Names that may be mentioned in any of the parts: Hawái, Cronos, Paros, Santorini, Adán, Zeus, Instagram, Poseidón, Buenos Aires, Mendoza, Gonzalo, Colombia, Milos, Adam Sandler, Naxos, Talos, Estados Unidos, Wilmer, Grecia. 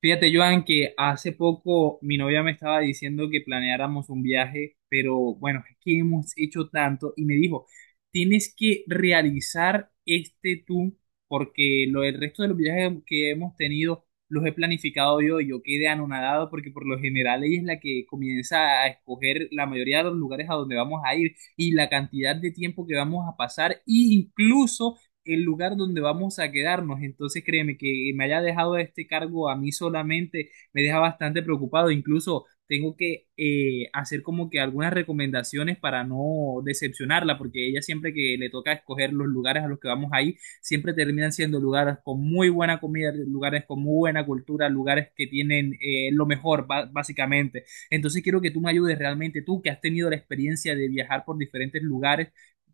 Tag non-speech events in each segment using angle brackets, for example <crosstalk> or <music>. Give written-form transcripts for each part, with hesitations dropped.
Fíjate, Joan, que hace poco mi novia me estaba diciendo que planeáramos un viaje, pero bueno, es que hemos hecho tanto y me dijo, tienes que realizar este tú, porque lo, el resto de los viajes que hemos tenido los he planificado yo y yo quedé anonadado porque por lo general ella es la que comienza a escoger la mayoría de los lugares a donde vamos a ir y la cantidad de tiempo que vamos a pasar e incluso el lugar donde vamos a quedarnos. Entonces, créeme que me haya dejado este cargo a mí solamente me deja bastante preocupado. Incluso tengo que hacer como que algunas recomendaciones para no decepcionarla, porque ella siempre que le toca escoger los lugares a los que vamos ahí, siempre terminan siendo lugares con muy buena comida, lugares con muy buena cultura, lugares que tienen lo mejor, básicamente. Entonces, quiero que tú me ayudes realmente, tú que has tenido la experiencia de viajar por diferentes lugares,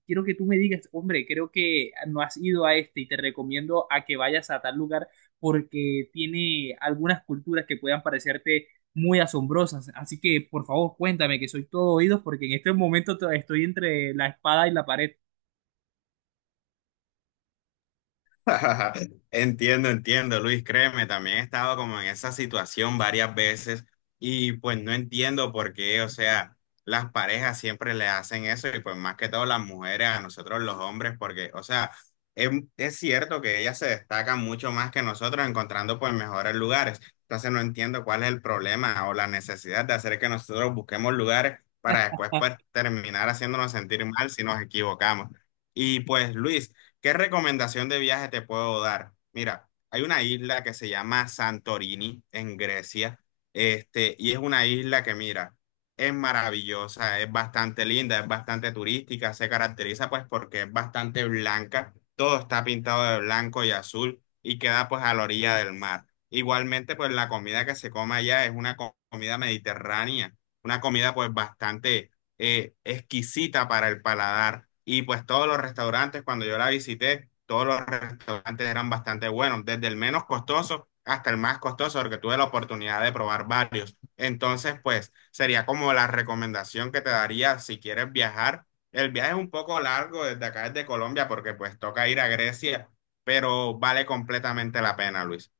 quiero que tú me digas, hombre, creo que no has ido a este y te recomiendo a que vayas a tal lugar porque tiene algunas culturas que puedan parecerte muy asombrosas. Así que, por favor, cuéntame que soy todo oídos porque en este momento estoy entre la espada y la pared. <laughs> Entiendo, entiendo, Luis, créeme, también he estado como en esa situación varias veces y pues no entiendo por qué, o sea, las parejas siempre le hacen eso y pues más que todo las mujeres a nosotros los hombres, porque, o sea, es, es cierto que ellas se destacan mucho más que nosotros encontrando pues mejores lugares. Entonces no entiendo cuál es el problema o la necesidad de hacer que nosotros busquemos lugares para después pues terminar haciéndonos sentir mal si nos equivocamos. Y pues, Luis, ¿qué recomendación de viaje te puedo dar? Mira, hay una isla que se llama Santorini en Grecia, este, y es una isla que, mira, es maravillosa, es bastante linda, es bastante turística, se caracteriza pues porque es bastante blanca, todo está pintado de blanco y azul y queda pues a la orilla del mar. Igualmente, pues la comida que se come allá es una comida mediterránea, una comida pues bastante exquisita para el paladar. Y pues todos los restaurantes, cuando yo la visité, todos los restaurantes eran bastante buenos, desde el menos costoso hasta el más costoso, porque tuve la oportunidad de probar varios. Entonces, pues sería como la recomendación que te daría si quieres viajar. El viaje es un poco largo desde acá, desde Colombia, porque pues toca ir a Grecia, pero vale completamente la pena, Luis.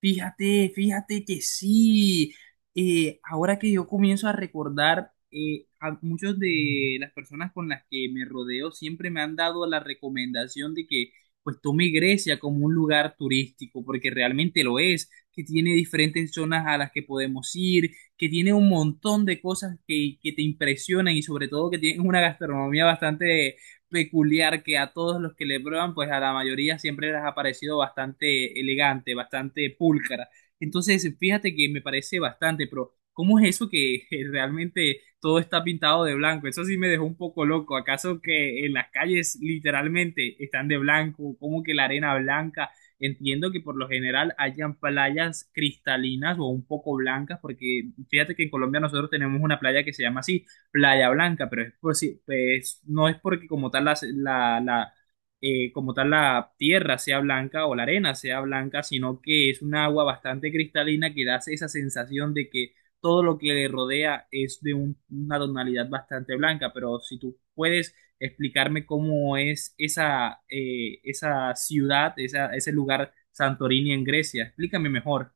Fíjate, fíjate que sí. Ahora que yo comienzo a recordar, a muchas de las personas con las que me rodeo siempre me han dado la recomendación de que pues tome Grecia como un lugar turístico, porque realmente lo es, que tiene diferentes zonas a las que podemos ir, que tiene un montón de cosas que te impresionan y sobre todo que tiene una gastronomía bastante peculiar que a todos los que le prueban, pues a la mayoría siempre les ha parecido bastante elegante, bastante pulcra. Entonces, fíjate que me parece bastante, pero ¿cómo es eso que <laughs> realmente todo está pintado de blanco? Eso sí me dejó un poco loco. ¿Acaso que en las calles literalmente están de blanco? ¿Cómo que la arena blanca? Entiendo que por lo general hayan playas cristalinas o un poco blancas, porque fíjate que en Colombia nosotros tenemos una playa que se llama así Playa Blanca, pero es por si- pues, no es porque como tal como tal la tierra sea blanca o la arena sea blanca, sino que es un agua bastante cristalina que da esa sensación de que todo lo que le rodea es de una tonalidad bastante blanca, pero si tú puedes explicarme cómo es esa, esa ciudad, ese lugar Santorini en Grecia, explícame mejor.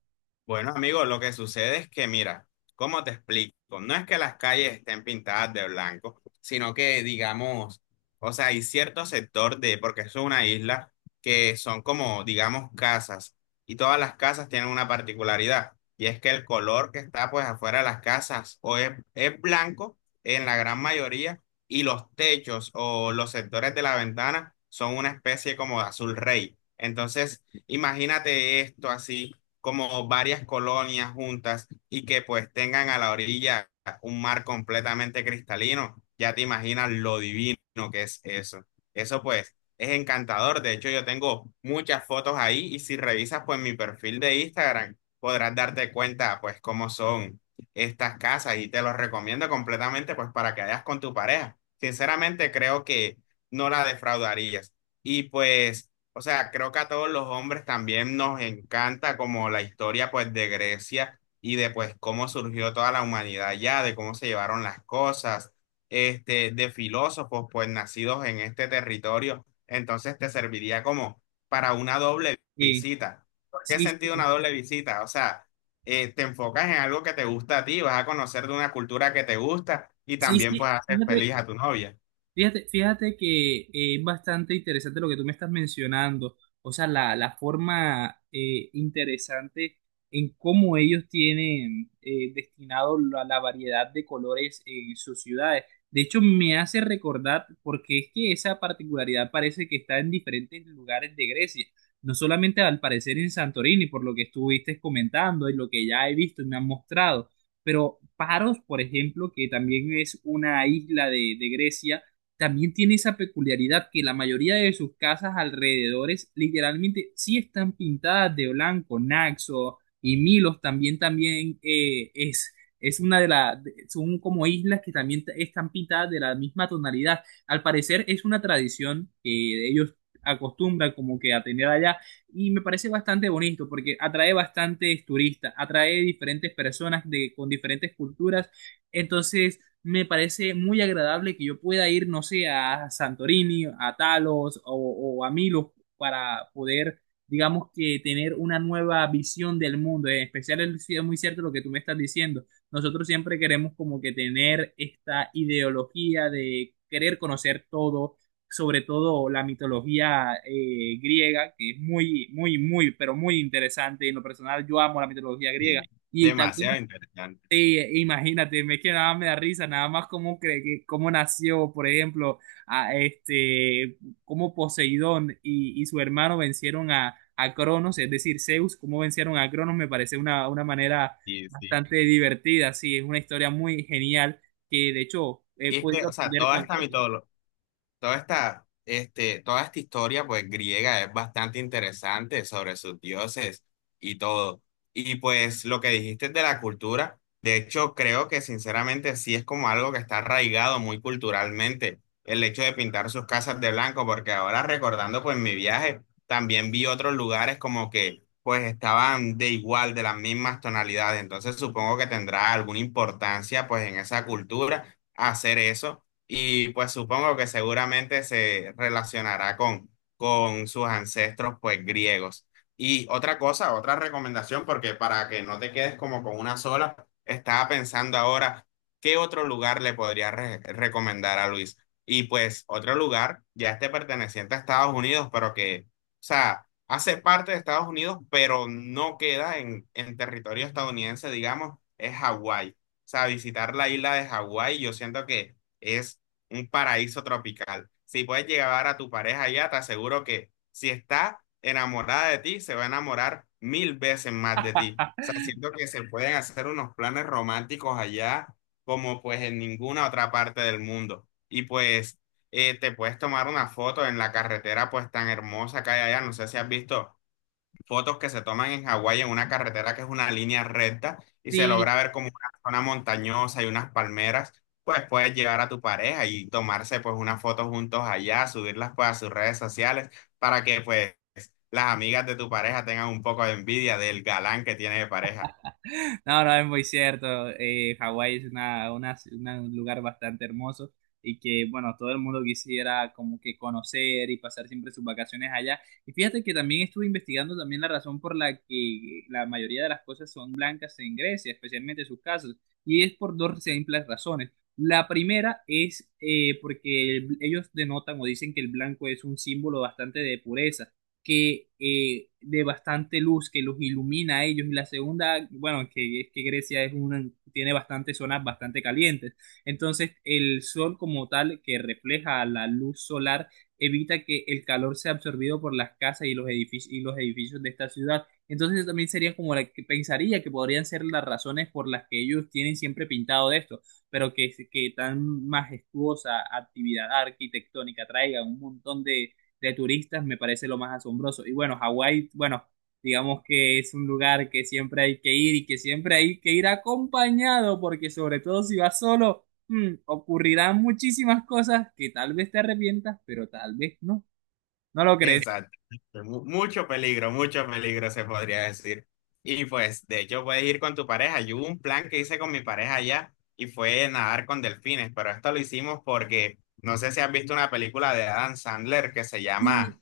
Bueno, amigo, lo que sucede es que, mira, ¿cómo te explico? No es que las calles estén pintadas de blanco, sino que, digamos, o sea, hay cierto sector de, porque eso es una isla, que son como, digamos, casas, y todas las casas tienen una particularidad, y es que el color que está pues afuera de las casas o es blanco en la gran mayoría, y los techos o los sectores de la ventana son una especie como de azul rey. Entonces, imagínate esto así como varias colonias juntas y que pues tengan a la orilla un mar completamente cristalino, ya te imaginas lo divino que es eso. Eso pues es encantador. De hecho, yo tengo muchas fotos ahí y si revisas pues mi perfil de Instagram podrás darte cuenta pues cómo son estas casas y te los recomiendo completamente pues para que vayas con tu pareja. Sinceramente creo que no la defraudarías. Y pues... O sea, creo que a todos los hombres también nos encanta como la historia pues de Grecia y de pues cómo surgió toda la humanidad ya, de cómo se llevaron las cosas, este, de filósofos pues nacidos en este territorio. Entonces te serviría como para una doble Eh, visita. ¿Por ¿Qué sí, sentido sí, una doble visita? O sea, te enfocas en algo que te gusta a ti, vas a conocer de una cultura que te gusta y sí, también sí, pues haces fíjate, feliz a tu novia. fíjate que es bastante interesante lo que tú me estás mencionando, o sea, la forma interesante en cómo ellos tienen destinado la variedad de colores en sus ciudades. De hecho, me hace recordar, porque es que esa particularidad parece que está en diferentes lugares de Grecia, no solamente al parecer en Santorini, por lo que estuviste comentando y lo que ya he visto y me han mostrado, pero Paros, por ejemplo, que también es una isla de Grecia, también tiene esa peculiaridad que la mayoría de sus casas alrededores literalmente sí están pintadas de blanco. Naxos y Milos también, también es una de las, son como islas que están pintadas de la misma tonalidad. Al parecer es una tradición que ellos acostumbran como que a tener allá y me parece bastante bonito porque atrae bastantes turistas, atrae diferentes personas de, con diferentes culturas. Entonces me parece muy agradable que yo pueda ir, no sé, a Santorini, a Talos o a Milos para poder, digamos que tener una nueva visión del mundo. En especial es muy cierto lo que tú me estás diciendo. Nosotros siempre queremos como que tener esta ideología de querer conocer todo, sobre todo la mitología griega, que es muy, muy, muy, pero muy interesante. En lo personal, yo amo la mitología griega. Y Y tal vez demasiado interesante. sí, imagínate, es que nada me da risa, nada más cómo, cómo nació, por ejemplo, a este, cómo Poseidón y su hermano vencieron a Cronos, es decir, Zeus, cómo vencieron a Cronos, me parece una manera Sí, sí. bastante divertida, sí, es una historia muy genial que de hecho he Y es que, podido o sea, aprender toda con esta mitología, toda esta, este, toda esta historia, pues, griega es bastante interesante sobre sus dioses y todo. Y pues, lo que dijiste de la cultura, de hecho, creo que sinceramente sí es como algo que está arraigado muy culturalmente, el hecho de pintar sus casas de blanco, porque ahora recordando, pues, mi viaje, también vi otros lugares como que, pues, estaban de igual, de las mismas tonalidades. Entonces, supongo que tendrá alguna importancia, pues, en esa cultura hacer eso y pues supongo que seguramente se relacionará con sus ancestros pues griegos. Y otra cosa, otra recomendación, porque para que no te quedes como con una sola, estaba pensando ahora qué otro lugar le podría recomendar a Luis. Y pues otro lugar, ya este perteneciente a Estados Unidos, pero que, o sea, hace parte de Estados Unidos, pero no queda en territorio estadounidense, digamos, es Hawái. O sea, visitar la isla de Hawái, yo siento que... Es un paraíso tropical. Si puedes llevar a tu pareja allá, te aseguro que si está enamorada de ti, se va a enamorar mil veces más de ti. O sea, <laughs> siento que se pueden hacer unos planes románticos allá como pues en ninguna otra parte del mundo. Y pues te puedes tomar una foto en la carretera pues tan hermosa que hay allá. No sé si has visto fotos que se toman en Hawái en una carretera que es una línea recta y se Sí. logra ver como una zona montañosa y unas palmeras, pues puedes llevar a tu pareja y tomarse pues una foto juntos allá, subirlas pues a sus redes sociales para que pues las amigas de tu pareja tengan un poco de envidia del galán que tiene de pareja. <laughs> No, no, es muy cierto. Hawái es un lugar bastante hermoso y que, bueno, todo el mundo quisiera como que conocer y pasar siempre sus vacaciones allá. Y fíjate que también estuve investigando también la razón por la que la mayoría de las cosas son blancas en Grecia, especialmente sus casas, y es por dos simples razones. La primera es ellos denotan o dicen que el blanco es un símbolo bastante de pureza que de bastante luz que los ilumina a ellos y la segunda, bueno, que es que Grecia es una, tiene bastantes zonas bastante calientes. Entonces, el sol como tal que refleja la luz solar evita que el calor sea absorbido por las casas y los edificios de esta ciudad. Entonces, eso también sería como la que pensaría que podrían ser las razones por las que ellos tienen siempre pintado de esto, pero que tan majestuosa actividad arquitectónica traiga un montón de turistas me parece lo más asombroso. Y bueno, Hawái, bueno, digamos que es un lugar que siempre hay que ir y que siempre hay que ir acompañado, porque sobre todo si vas solo, ocurrirán muchísimas cosas que tal vez te arrepientas, pero tal vez no. ¿No lo crees? Exacto. Mucho peligro se podría decir. Y pues, de hecho, puedes ir con tu pareja. Yo hubo un plan que hice con mi pareja allá y fue nadar con delfines, pero esto lo hicimos porque no sé si has visto una película de Adam Sandler que se llama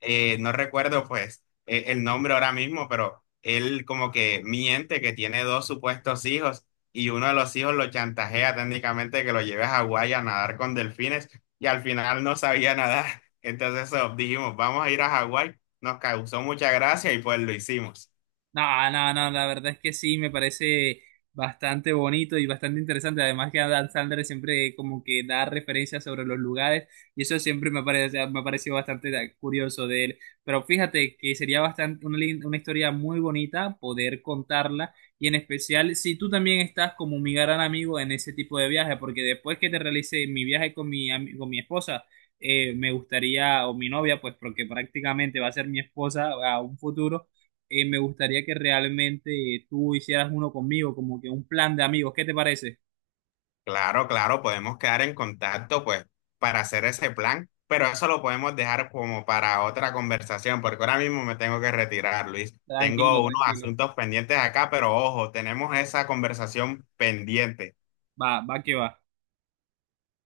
no recuerdo pues el nombre ahora mismo, pero él como que miente que tiene dos supuestos hijos y uno de los hijos lo chantajea técnicamente que lo lleve a Hawái a nadar con delfines y al final no sabía nadar. Entonces eso, dijimos, vamos a ir a Hawái, nos causó mucha gracia y pues lo hicimos. No, no, no, la verdad es que sí, me parece bastante bonito y bastante interesante. Además que Adam Sandler siempre como que da referencias sobre los lugares y eso siempre me parece, me ha parecido bastante curioso de él. Pero fíjate que sería bastante una, una historia muy bonita poder contarla y en especial si tú también estás como mi gran amigo en ese tipo de viaje, porque después que te realice mi viaje con con mi esposa, me gustaría, o mi novia, pues porque prácticamente va a ser mi esposa a un futuro, me gustaría que realmente tú hicieras uno conmigo, como que un plan de amigos. ¿Qué te parece? Claro, claro, podemos quedar en contacto, pues, para hacer ese plan, pero eso lo podemos dejar como para otra conversación, porque ahora mismo me tengo que retirar, Luis. Tranquilo, Tengo unos tranquilo. asuntos pendientes acá, pero ojo, tenemos esa conversación pendiente. Va, va que va.